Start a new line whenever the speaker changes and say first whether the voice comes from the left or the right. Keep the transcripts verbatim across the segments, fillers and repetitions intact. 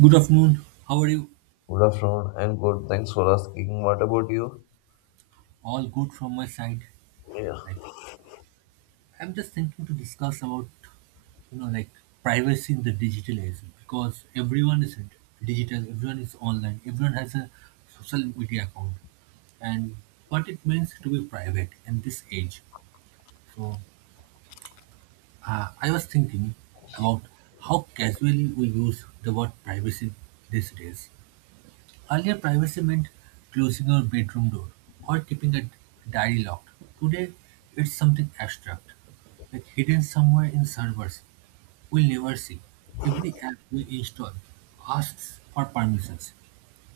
right: Good afternoon. How are you?
left: Good afternoon and good. Thanks for asking. What about you?
right: All good from my side.
left: Yeah.
right: Like, I'm just thinking to discuss about you know like privacy in the digital age because everyone is digital, everyone is online, everyone has a social media account, and what it means to be private in this age. So uh, I was thinking about how casually we use the word privacy these days. Earlier, privacy meant closing your bedroom door or keeping a diary locked. Today, it's something abstract, like hidden somewhere in servers we'll never see. Every app we install asks for permissions.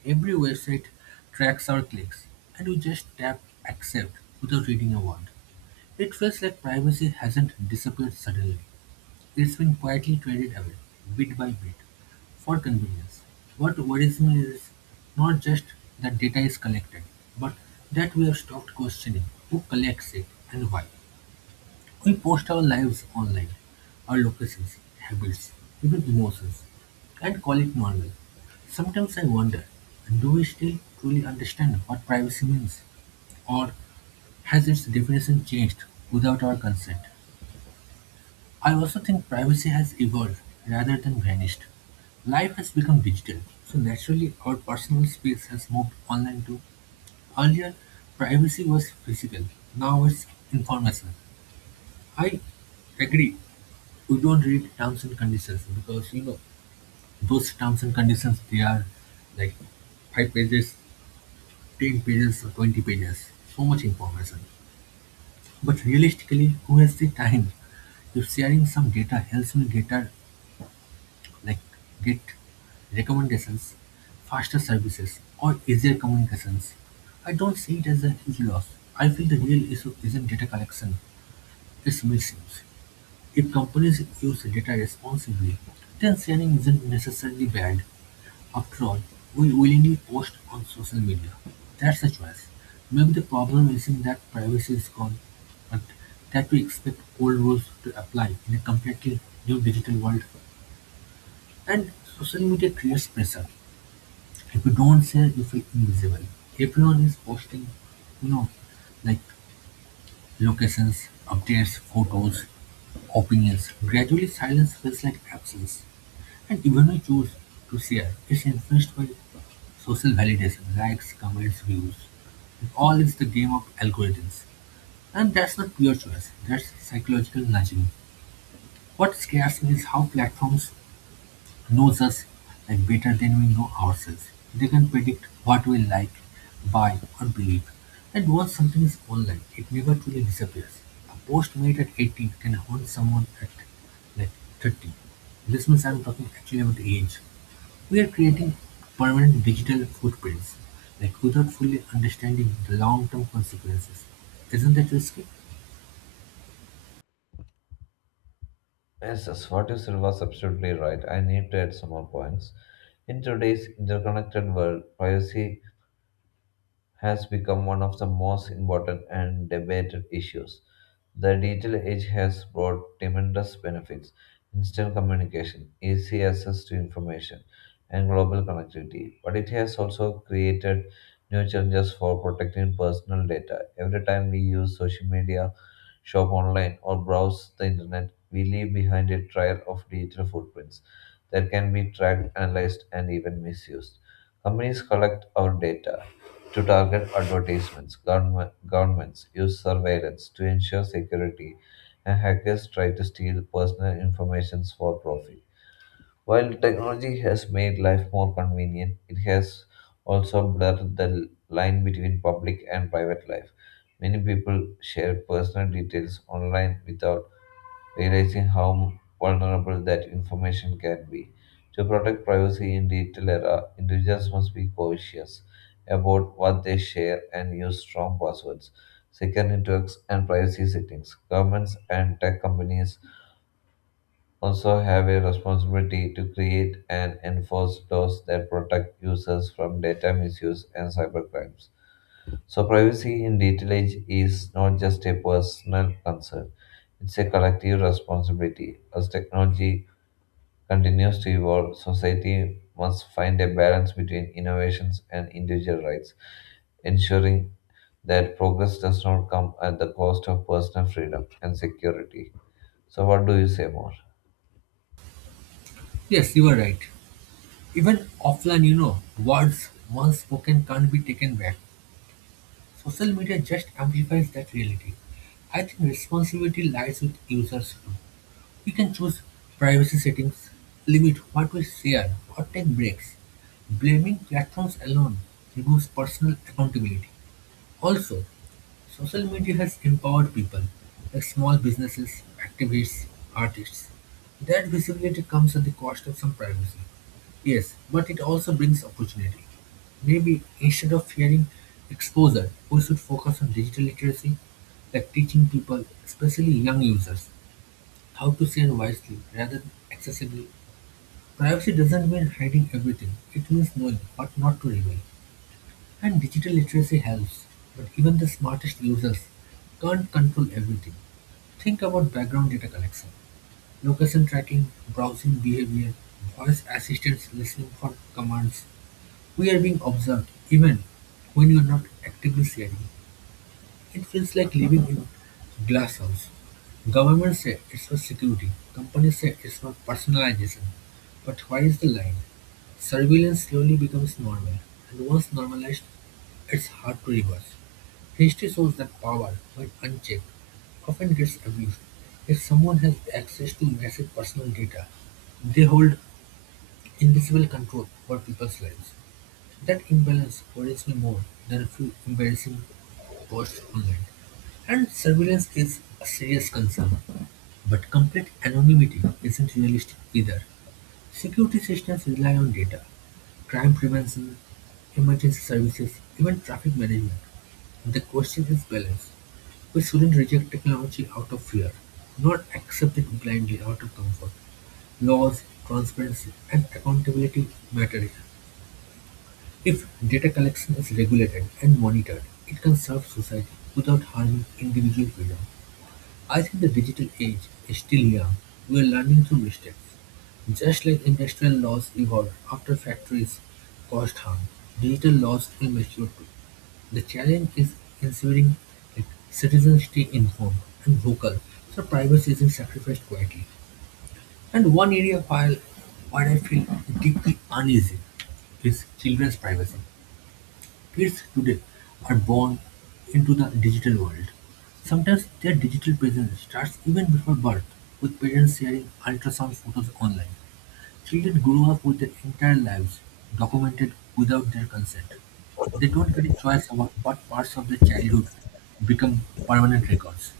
right: Every website tracks our clicks, and we just tap accept without reading a word. It feels like privacy hasn't disappeared suddenly. It's been quietly traded away, bit by bit, for convenience. What worries me is not just that data is collected, but that we have stopped questioning who collects it and why. We post our lives online, our locations, habits, even emotions, and call it normal. Sometimes I wonder, do we still truly understand what privacy means? Or has its definition changed without our consent? I also think privacy has evolved rather than vanished. Life has become digital, so naturally our personal space has moved online too. Earlier, privacy was physical, now it's informational. I agree, we don't read terms and conditions because you know those terms and conditions they are like five pages, ten pages, or twenty pages. So much information. But realistically, who has the time? If sharing some data helps me get our like Git, recommendations, faster services, or easier communications. I don't see it as a huge loss. I feel the real issue isn't data collection, it's misuse. If companies use data responsibly, then sharing isn't necessarily bad. After all, we willingly post on social media. That's a choice. Maybe the problem isn't that privacy is gone, but that we expect old rules to apply in a completely new digital world. And social media creates pressure. If you don't share, you feel invisible. Everyone is posting, you know, like locations, updates, photos, opinions. Gradually, silence feels like absence. And even when you choose to share, it's influenced by social validation, likes, comments, views. It all is the game of algorithms. And that's not pure choice, that's psychological nudging. What scares me is how platforms knows us like better than we know ourselves. They can predict what we like, buy, or believe. And once something is online, it never truly disappears. A post made at eighteen can haunt someone at like thirty. This means I'm talking actually about age. We are creating permanent digital footprints, like without fully understanding the long-term consequences. Isn't that risky?
left: Yes, yes, what you said was absolutely right. I need to add some more points. In today's interconnected world, privacy has become one of the most important and debated issues. The digital age has brought tremendous benefits instant communication, easy access to information, and global connectivity. But it has also created new challenges for protecting personal data. Every time we use social media, shop online, or browse the internet, we leave behind a trail of digital footprints that can be tracked, analyzed, and even misused. Companies collect our data to target advertisements. Government, governments use surveillance to ensure security, and hackers try to steal personal information for profit. While technology has made life more convenient, it has also blurred the l- line between public and private life. Many people share personal details online without realizing how vulnerable that information can be. To protect privacy in digital era, individuals must be cautious about what they share and use strong passwords, secure networks, and privacy settings. Governments and tech companies also have a responsibility to create and enforce laws that protect users from data misuse and cybercrimes. So, privacy in digital age is not just a personal concern, it's a collective responsibility. As technology continues to evolve, society must find a balance between innovations and individual rights, ensuring that progress does not come at the cost of personal freedom and security. So, what do you say more?
right: Yes, you are right. Even offline, you know, words once spoken can't be taken back. Social media just amplifies that reality. I think responsibility lies with users too. We can choose privacy settings, limit what we share, or take breaks. Blaming platforms alone removes personal accountability. Also, social media has empowered people like small businesses, activists, artists. That visibility comes at the cost of some privacy. Yes, but it also brings opportunity. Maybe instead of fearing exposure, we should focus on digital literacy, like teaching people, especially young users, how to share wisely rather than excessively. Privacy doesn't mean hiding everything, it means knowing what not to reveal. And digital literacy helps, but even the smartest users can't control everything. Think about background data collection, location tracking, browsing behavior, voice assistants listening for commands. We are being observed, even when you are not actively sharing. It feels like living in glass house. Governments say it's for security. Companies say it's for personalization. But where is the line? Surveillance slowly becomes normal, and once normalized, it's hard to reverse. History shows that power, when unchecked, often gets abused. If someone has access to massive personal data, they hold invisible control over people's lives. That imbalance worries me more than a few embarrassing posts online. And surveillance is a serious concern. But complete anonymity isn't realistic either. Security systems rely on data, crime prevention, emergency services, even traffic management. The question is balance. We shouldn't reject technology out of fear, nor accept it blindly out of comfort. Laws, transparency, and accountability matter here. If data collection is regulated and monitored, it can serve society without harming individual freedom. I think the digital age is still young. We are learning through mistakes. Just like industrial laws evolved after factories caused harm, digital laws will mature too. The challenge is ensuring that citizens stay informed and vocal so privacy isn't sacrificed quietly. And one area while, where I feel deeply uneasy is children's privacy. Kids today are born into the digital world. Sometimes their digital presence starts even before birth, with parents sharing ultrasound photos online. Children grow up with their entire lives documented without their consent. They don't get a choice about what parts of their childhood become permanent records.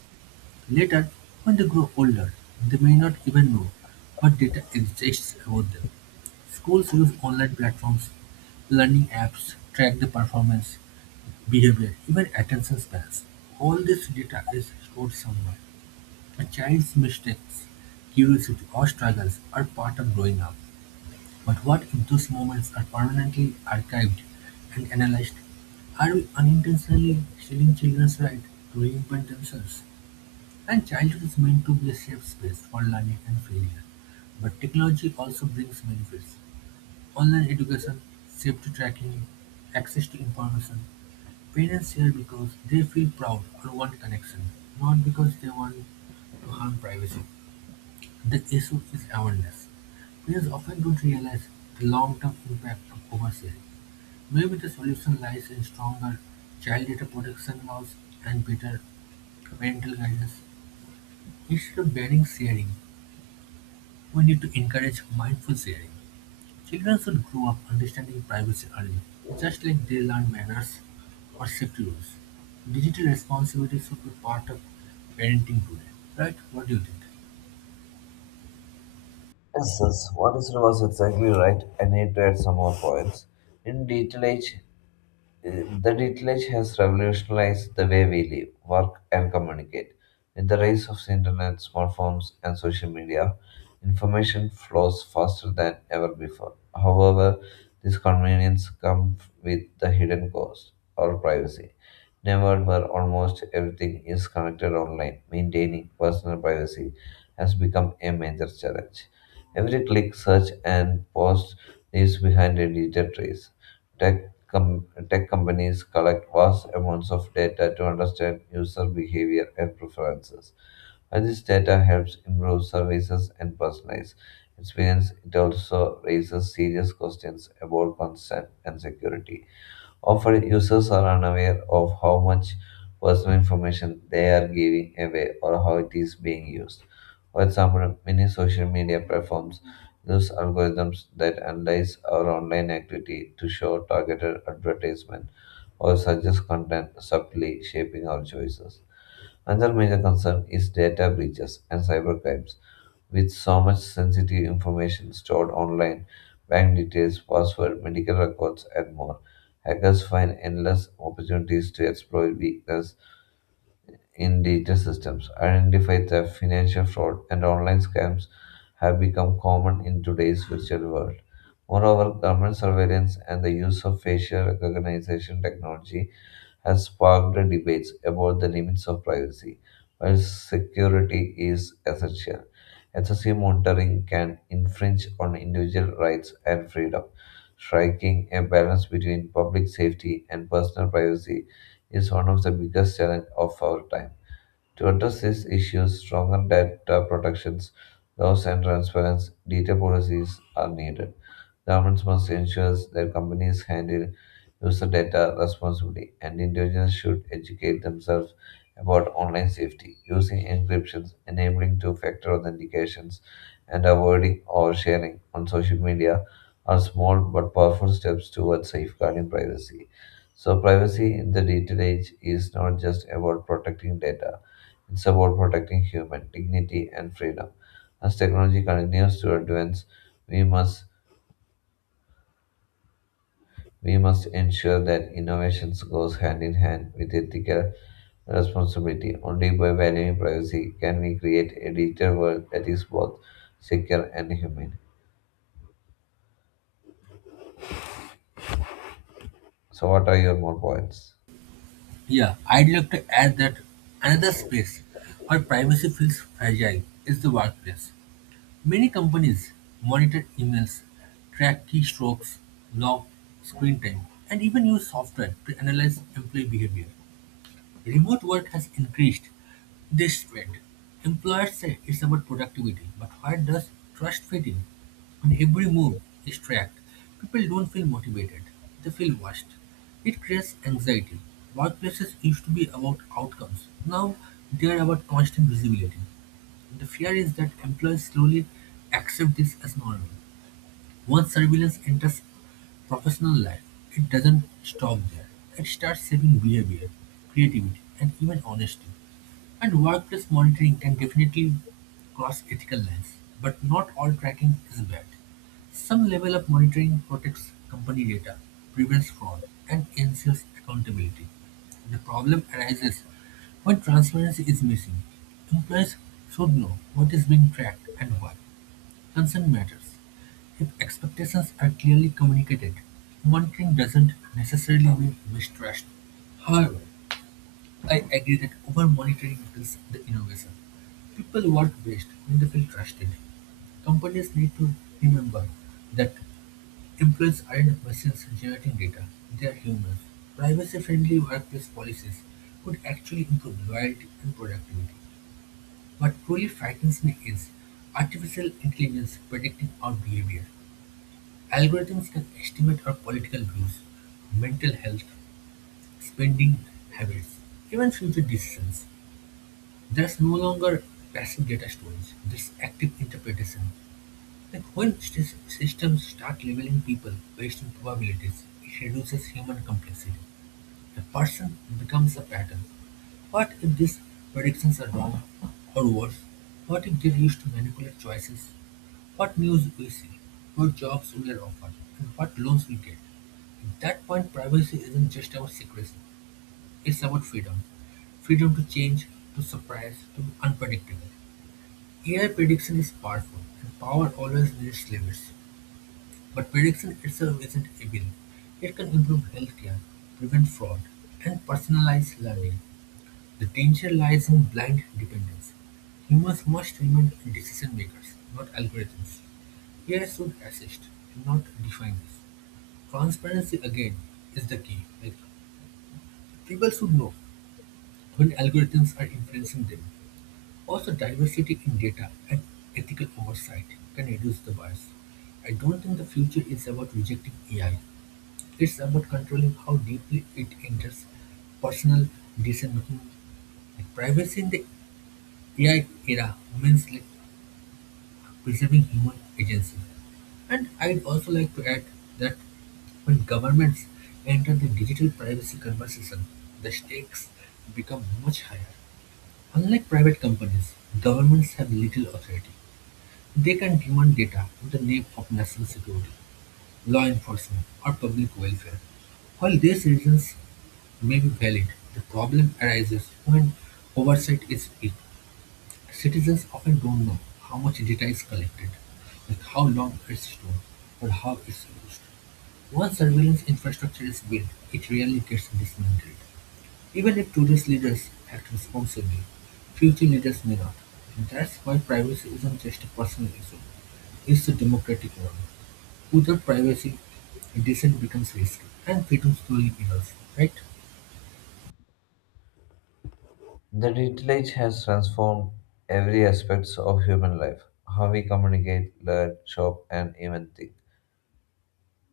right: Later, when they grow older, they may not even know what data exists about them. Schools use online platforms, learning apps track the performance, behavior, even attention spans. All this data is stored somewhere. A child's mistakes, curiosity, or struggles are part of growing up. But what if those moments are permanently archived and analyzed? Are we unintentionally stealing children's right to reinvent themselves? And childhood is meant to be a safe space for learning and failure. But technology also brings benefits. Online education, safety tracking, access to information. Parents share because they feel proud or want connection, not because they want to harm privacy. The issue is awareness. Parents often don't realize the long-term impact of oversharing. Maybe the solution lies in stronger child data protection laws and better parental guidance. Instead of banning sharing, we need to encourage mindful sharing. Children should grow up understanding privacy early, just like they learn manners or safety rules. Digital responsibility should be part of parenting today, right? What do you think?
left: Yes, yes, what is was exactly right. I need to add some more points. In digital age, the digital has revolutionized the way we live, work, and communicate. With the rise of the internet, smartphones, and social media, information flows faster than ever before. However, this convenience comes with the hidden cost or privacy. In a world where almost everything is connected online, maintaining personal privacy has become a major challenge. Every click, search, and post leaves behind a digital trace. Tech com- tech companies collect vast amounts of data to understand user behavior and preferences. While this data helps improve services and personalize experience, it also raises serious questions about consent and security. Often, users are unaware of how much personal information they are giving away or how it is being used. For example, many social media platforms use algorithms that analyze our online activity to show targeted advertisement or suggest content subtly shaping our choices. Another major concern is data breaches and cybercrimes. With so much sensitive information stored online, bank details, password, medical records, and more, hackers find endless opportunities to exploit weaknesses in digital systems. Identify theft, financial fraud, and online scams have become common in today's virtual world. Moreover, government surveillance and the use of facial recognition technology has sparked debates about the limits of privacy, while security is essential. Excessive monitoring can infringe on individual rights and freedom. Striking a balance between public safety and personal privacy is one of the biggest challenges of our time. To address these issues, stronger data protections, laws and transparent data policies are needed. Governments must ensure their companies handle user data responsibly, and individuals should educate themselves about online safety, using encryptions, enabling two-factor authentications, and avoiding oversharing on social media are small but powerful steps towards safeguarding privacy. So, privacy in the digital age is not just about protecting data; it's about protecting human dignity and freedom. As technology continues to advance, we must we must ensure that innovations goes hand in hand with ethical responsibility. Only by valuing privacy can we create a digital world that is both secure and humane. So what are your more points?
right: Yeah, I'd like to add that another space where privacy feels fragile is the workplace. Many companies monitor emails, track keystrokes, log screen time, and even use software to analyze employee behavior. Remote work has increased this trend. Employers say it's about productivity, but where does trust fit in? When every move is tracked, people don't feel motivated, they feel watched. It creates anxiety. Workplaces used to be about outcomes, now they are about constant visibility. The fear is that employees slowly accept this as normal. Once surveillance enters professional life, it doesn't stop there. It starts shaping behavior, creativity, and even honesty. And workplace monitoring can definitely cross ethical lines, but not all tracking is bad. Some level of monitoring protects company data, prevents fraud, and ensures accountability. The problem arises when transparency is missing. Employees should know what is being tracked and why. Consent matters if expectations are clearly communicated. Monitoring doesn't necessarily mean mistrust. However, I agree that over monitoring kills the innovation. People work best when they feel trusted. Companies need to remember that employees aren't machines generating data, they are humans. Privacy friendly workplace policies could actually improve loyalty and productivity. What truly frightens me is artificial intelligence predicting our behavior. Algorithms can estimate our political views, mental health, spending habits, even future decisions. There's no longer passive data storage, there's active interpretation. Like when sys- systems start labeling people based on probabilities, it reduces human complexity. The person becomes a pattern, what if these predictions are wrong? Or worse, what if they used to manipulate choices? What news we see, what jobs we are offered, and what loans we get? At that point, privacy isn't just about secrecy, it's about freedom. Freedom to change, to surprise, to be unpredictable. A I prediction is powerful, and power always needs limits. But prediction itself isn't evil. It can improve healthcare, prevent fraud, and personalize learning. The danger lies in blind dependence: humans must remain decision-makers, not algorithms. A I should assist, not define this. Transparency, again, is the key. Like, people should know when algorithms are influencing them. Also, diversity in data and ethical oversight can reduce the bias. I don't think the future is about rejecting A I. It's about controlling how deeply it enters personal decision making. Privacy in the A I era means like preserving human agency. And I'd also like to add that when governments enter the digital privacy conversation, the stakes become much higher. Unlike private companies, governments have little authority. They can demand data in the name of national security, law enforcement, or public welfare. While these reasons may be valid, the problem arises when oversight is weak. Citizens often don't know how much data is collected, like how long it's stored, or how it's used. Once surveillance infrastructure is built, it rarely gets dismantled. Even if today's leaders act responsibly, future leaders may not. And that's why privacy isn't just a personal issue, it's a democratic one. Without privacy, dissent becomes risky, and freedom slowly erodes, right?
left: The digital age has transformed every aspects of human life, how we communicate, learn, shop and even think.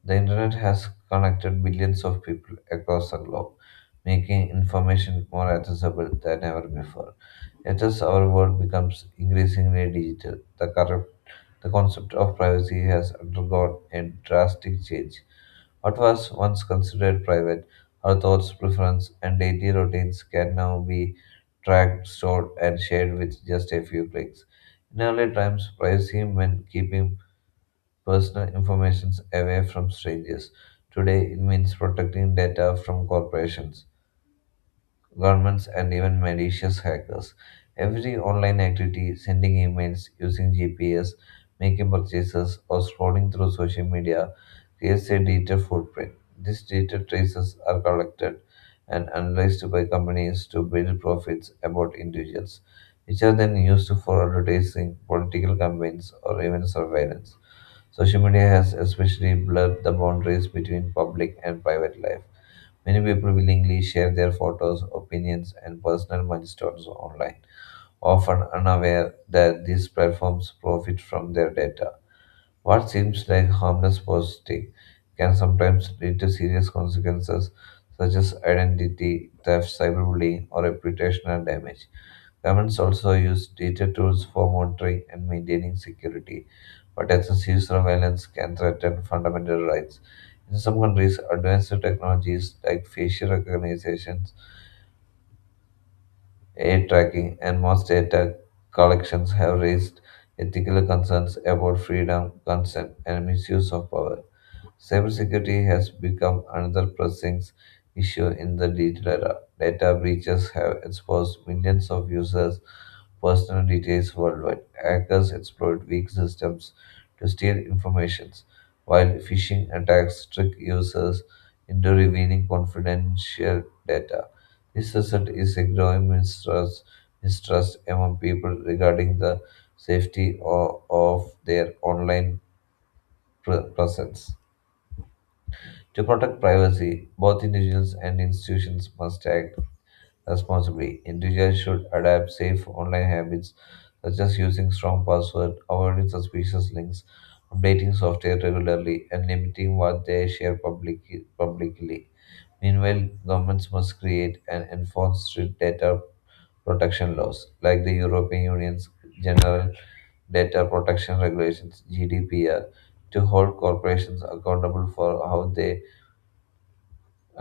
left: The internet has connected billions of people across the globe, making information more accessible than ever before. Yet, as our world becomes increasingly digital, the, current, the concept of privacy has undergone a drastic change. What was once considered private, our thoughts, preferences, and daily routines can now be tracked, stored, and shared with just a few clicks. In early times, privacy meant keeping personal information away from strangers. Today, it means protecting data from corporations governments, and even malicious hackers. Every online activity, sending emails, using G P S, making purchases, or scrolling through social media, creates a digital footprint. These digital traces are collected and analyzed by companies to build profits about individuals, which are then used for advertising, political campaigns, or even surveillance. Social media has especially blurred the boundaries between public and private life. Many people willingly share their photos, opinions, and personal milestones online, often unaware that these platforms profit from their data. What seems like harmless posting can sometimes lead to serious consequences such as identity theft, cyberbullying, or reputational damage. Governments also use data tools for monitoring and maintaining security, but excessive surveillance can threaten fundamental rights. In some countries, advanced technologies like facial recognition, A I tracking, and mass data collections have raised ethical concerns about freedom, consent, and misuse of power. Cybersecurity has become another pressing issue in the digital era. Data breaches have exposed millions of users' personal details worldwide. Hackers exploit weak systems to steal information, while phishing attacks trick users into revealing confidential data. This result is a growing mistrust, mistrust among people regarding the safety o- of their online pre- presence. To protect privacy, both individuals and institutions must act responsibly. Individuals should adapt safe online habits such as using strong passwords, avoiding suspicious links, updating software regularly, and limiting what they share public- publicly. Meanwhile, governments must create and enforce strict data protection laws, like the European Union's General Data Protection Regulations (G D P R), to hold corporations accountable for how they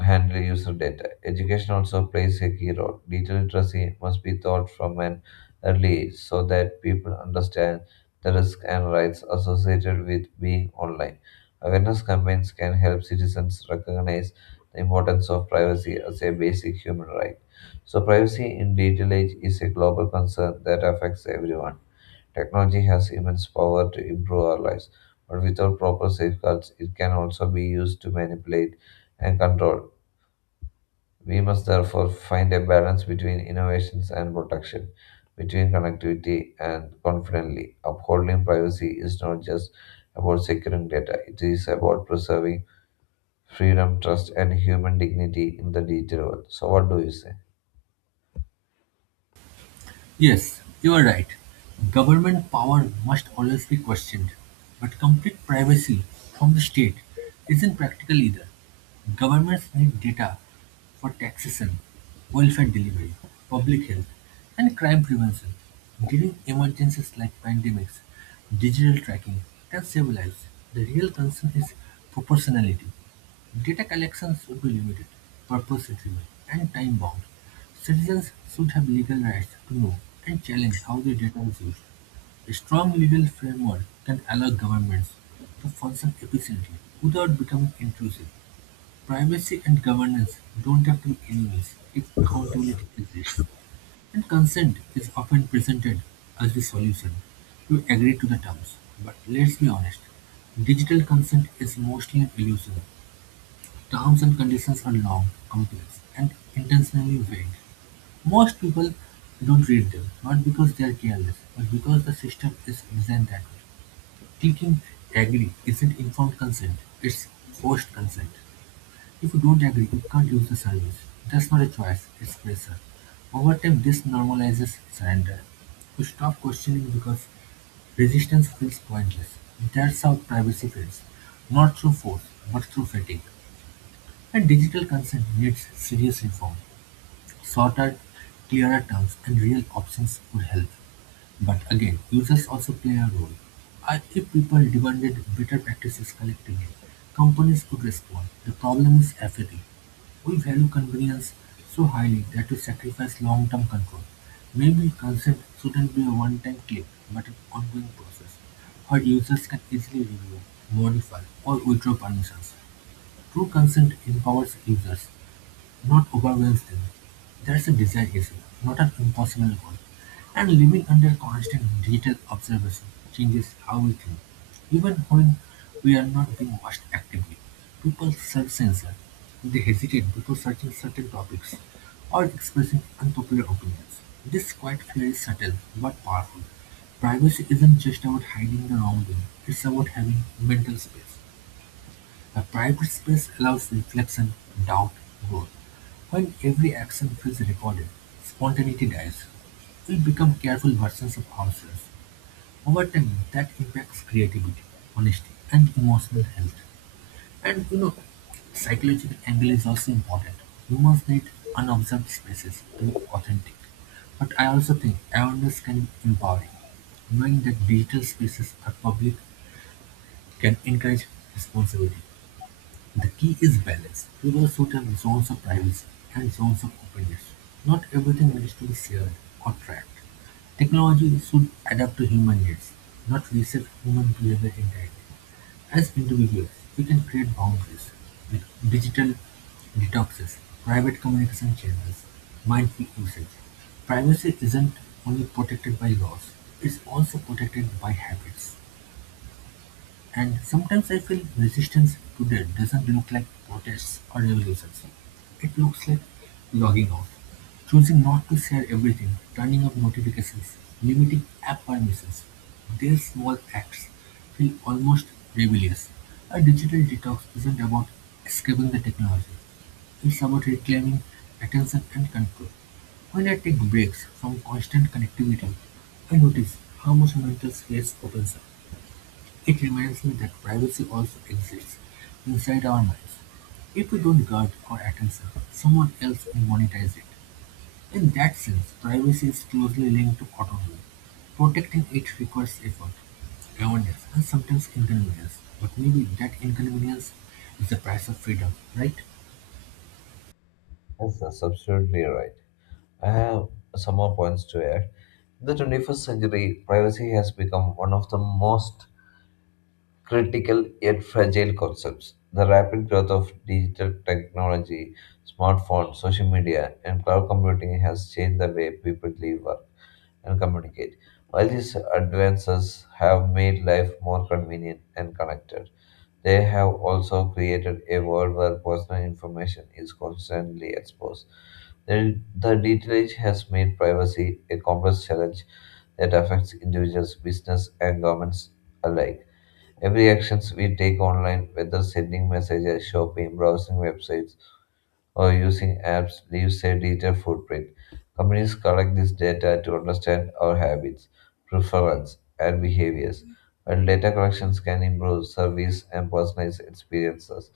left: handle user data. Education also plays a key role. Digital literacy must be taught from an early age so that people understand the risks and rights associated with being online. Awareness campaigns can help citizens recognize the importance of privacy as a basic human right. So, privacy in digital age is a global concern that affects everyone. Technology has immense power to improve our lives, but without proper safeguards, it can also be used to manipulate and control. We must therefore find a balance between innovations and protection, between connectivity and confidently. Upholding privacy is not just about securing data, it is about preserving freedom, trust, and human dignity in the digital world. So, what do you say?
right: Yes, you are right. Government power must always be questioned, but complete privacy from the state isn't practical either. Governments need data for taxation, welfare delivery, public health, and crime prevention. During emergencies like pandemics, digital tracking can save lives. The real concern is proportionality. Data collections should be limited, purpose-driven, and time-bound; citizens should have legal rights to know and challenge how their data is used. A strong legal framework can allow governments to function efficiently without becoming intrusive. Privacy and governance don't have to be enemies if accountability exists, and consent is often presented as the solution. You agree to the terms, but let's be honest, digital consent is mostly an illusion. Terms and conditions are long, complex, and intentionally vague. Most people don't read them, not because they are careless, but because the system is designed that way. Clicking agree isn't informed consent, it's forced consent. If you don't agree, you can't use the service. That's not a choice, it's pressure. Over time, this normalizes surrender. You stop questioning because resistance feels pointless. That's how privacy feels, not through force, but through fatigue. And digital consent needs serious reform. Shorter, clearer terms and real options would help. But again, users also play a role. I- If people demanded better practices collectively, companies could respond. The problem is apathy. We value convenience so highly that we sacrifice long-term control. Maybe consent shouldn't be a one-time click, but an ongoing process, where users can easily review, modify, or withdraw permissions. True consent empowers users, not overwhelms them. That's a desire is not an impossible goal, and living under constant digital observation changes how we think. Even when we are not being watched actively, people self-censor. They hesitate before searching certain topics or expressing unpopular opinions. This quiet fear is subtle but powerful. Privacy isn't just about hiding the wrongdoing; it's about having mental space. The private space allows reflection, doubt, growth. When every action feels recorded, spontaneity dies. We become careful versions of ourselves. Over time, that impacts creativity, honesty, and emotional health. And you know, psychological angle is also important. Humans need unobserved spaces to be authentic. But I also think awareness can be empowering. Knowing that digital spaces are public can encourage responsibility. The key is balance. People should have zones of privacy and zones of openness. Not everything needs to be shared or tracked. Technology should adapt to human needs, not reset human behavior entirely. As individuals, we can create boundaries with digital detoxes, private communication channels, mindful usage. Privacy isn't only protected by laws, it's also protected by habits. And sometimes I feel resistance today doesn't look like protests or revolutions. It looks like logging off, choosing not to share everything, turning off notifications, limiting app permissions. These small acts feel almost rebellious. A digital detox isn't about escaping the technology. It's about reclaiming attention and control. When I take breaks from constant connectivity, I notice how much mental space opens up. It reminds me that privacy also exists inside our minds. If we don't guard our attention, someone else will monetize it. In that sense, privacy is closely linked to autonomy. Protecting it requires effort, awareness, and sometimes inconvenience. But maybe that inconvenience is the price of freedom, right?
left: Yes, that's absolutely right. I have some more points to add. In the twenty-first century, privacy has become one of the most critical yet fragile concepts. The rapid growth of digital technology, smartphones, social media, and cloud computing has changed the way people live, work, and communicate. While these advances have made life more convenient and connected, they have also created a world where personal information is constantly exposed. The, the digital age has made privacy a complex challenge that affects individuals, business, and governments alike. Every actions we take online, whether sending messages, shopping, browsing websites, or using apps, leaves a digital footprint. Companies collect this data to understand our habits, preferences, and behaviors. While data collections can improve service and personalized experiences,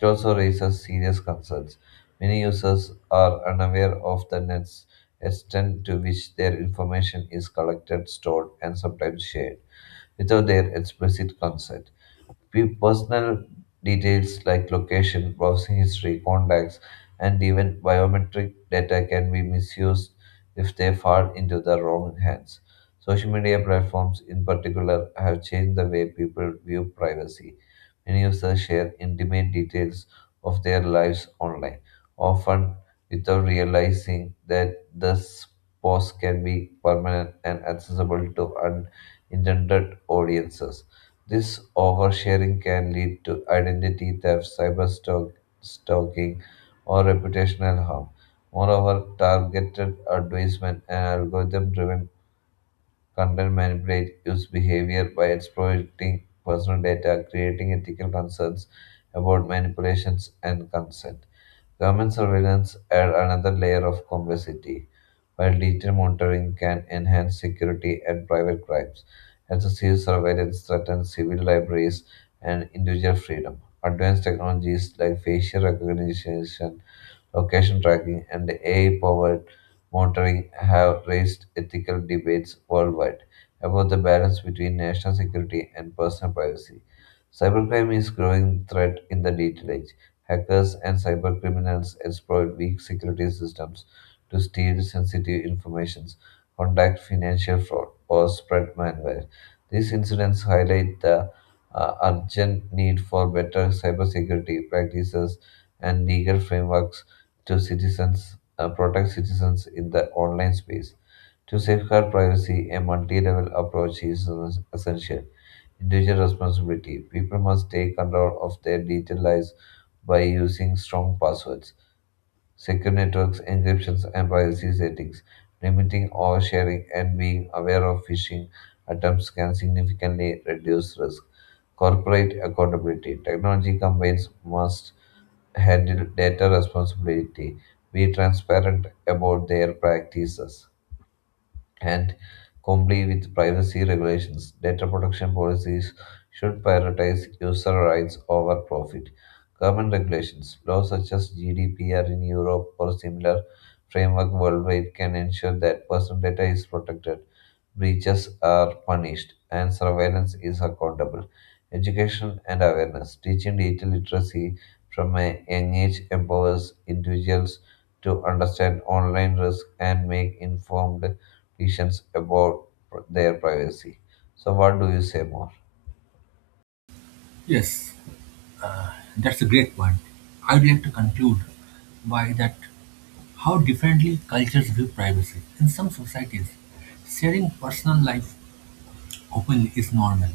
left: it also raises serious concerns. Many users are unaware of the nets extent to which their information is collected, stored, and sometimes shared without their explicit consent. Pe- Personal details like location, browsing history, contacts, and even biometric data can be misused if they fall into the wrong hands. Social media platforms, in particular, have changed the way people view privacy. Many users share intimate details of their lives online, often without realizing that this post can be permanent and accessible to unintended audiences. This oversharing can lead to identity theft, cyber stalk- stalking, or reputational harm. Moreover, targeted advertisement and algorithm driven content manipulate use behavior by exploiting personal data, creating ethical concerns about manipulations and consent. Government surveillance adds another layer of complexity, while digital monitoring can enhance security and private crimes. Excessive surveillance threatens civil libraries and individual freedom. Advanced technologies like facial recognition location tracking, and A I powered monitoring have raised ethical debates worldwide about the balance between national security and personal privacy. Cybercrime is a growing threat in the digital age. Hackers and cybercriminals exploit weak security systems to steal sensitive information, conduct financial fraud, or spread malware. These incidents highlight the uh, urgent need for better cybersecurity practices and legal frameworks to citizens uh, protect citizens in the online space. To safeguard privacy, a multi-level approach is es- essential. Individual responsibility. People must take control of their digital lives by using strong passwords, secure networks, encryptions, and privacy settings. Limiting oversharing and being aware of phishing attempts can significantly reduce risk. Corporate accountability. Technology companies must handle data responsibility, be transparent about their practices and comply with privacy regulations. Data protection policies should prioritize user rights over profit. Government regulations, laws such as G D P R in Europe or similar framework worldwide, can ensure that personal data is protected breaches are punished, and surveillance is accountable. Education and awareness. Teaching digital literacy from a young age empowers individuals to understand online risk and make informed decisions about their privacy. So, what do you say more?
right: Yes, that's a great point. I'd like to conclude by that how differently cultures view privacy. In some societies, sharing personal life open is normal;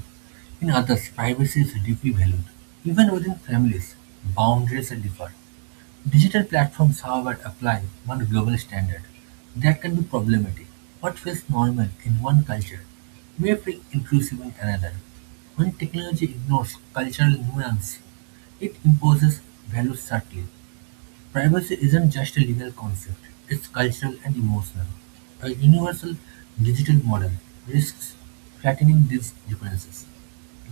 right: in others, privacy is deeply valued. Even within families, boundaries differ. Digital platforms, however, apply one global standard. That can be problematic. What feels normal in one culture may feel intrusive in another. When technology ignores cultural nuance, it imposes values subtly. Privacy isn't just a legal concept, it's cultural and emotional. A universal digital model risks flattening these differences,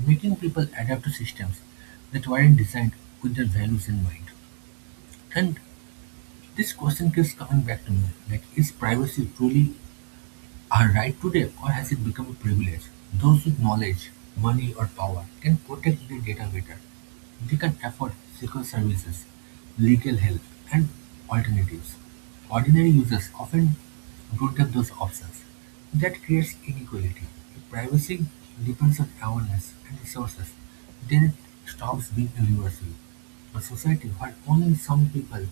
right: making people adapt to systems that weren't designed with their values in mind. And this question keeps coming back to me, like is privacy truly our right to them, or has it become a privilege? Those with knowledge, money, or power can protect their data better. They can afford secure services, legal help, and alternatives. Ordinary users often don't have those options. That creates inequality. If privacy depends on awareness and resources, then it stops being universal. A society where only some people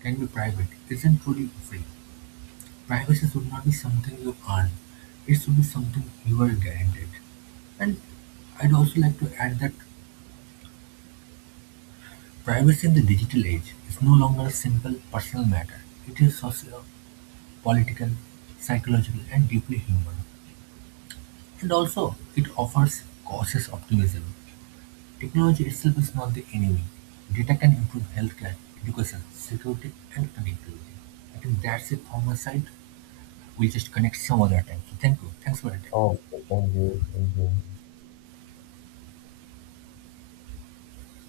right: can be private isn't truly free. Privacy should not be something you earn. It should be something you are guaranteed. And I'd also like to add that privacy in the digital age is no longer a simple personal matter. It is socio political, psychological, and deeply human. And also, it offers cautious optimism. Technology itself is not the enemy. Data can improve healthcare, education, security, and connectivity. I think that's it from my side. We'll just connect some other time. So thank you. Thanks for attending.
left: Oh, thank you, thank you.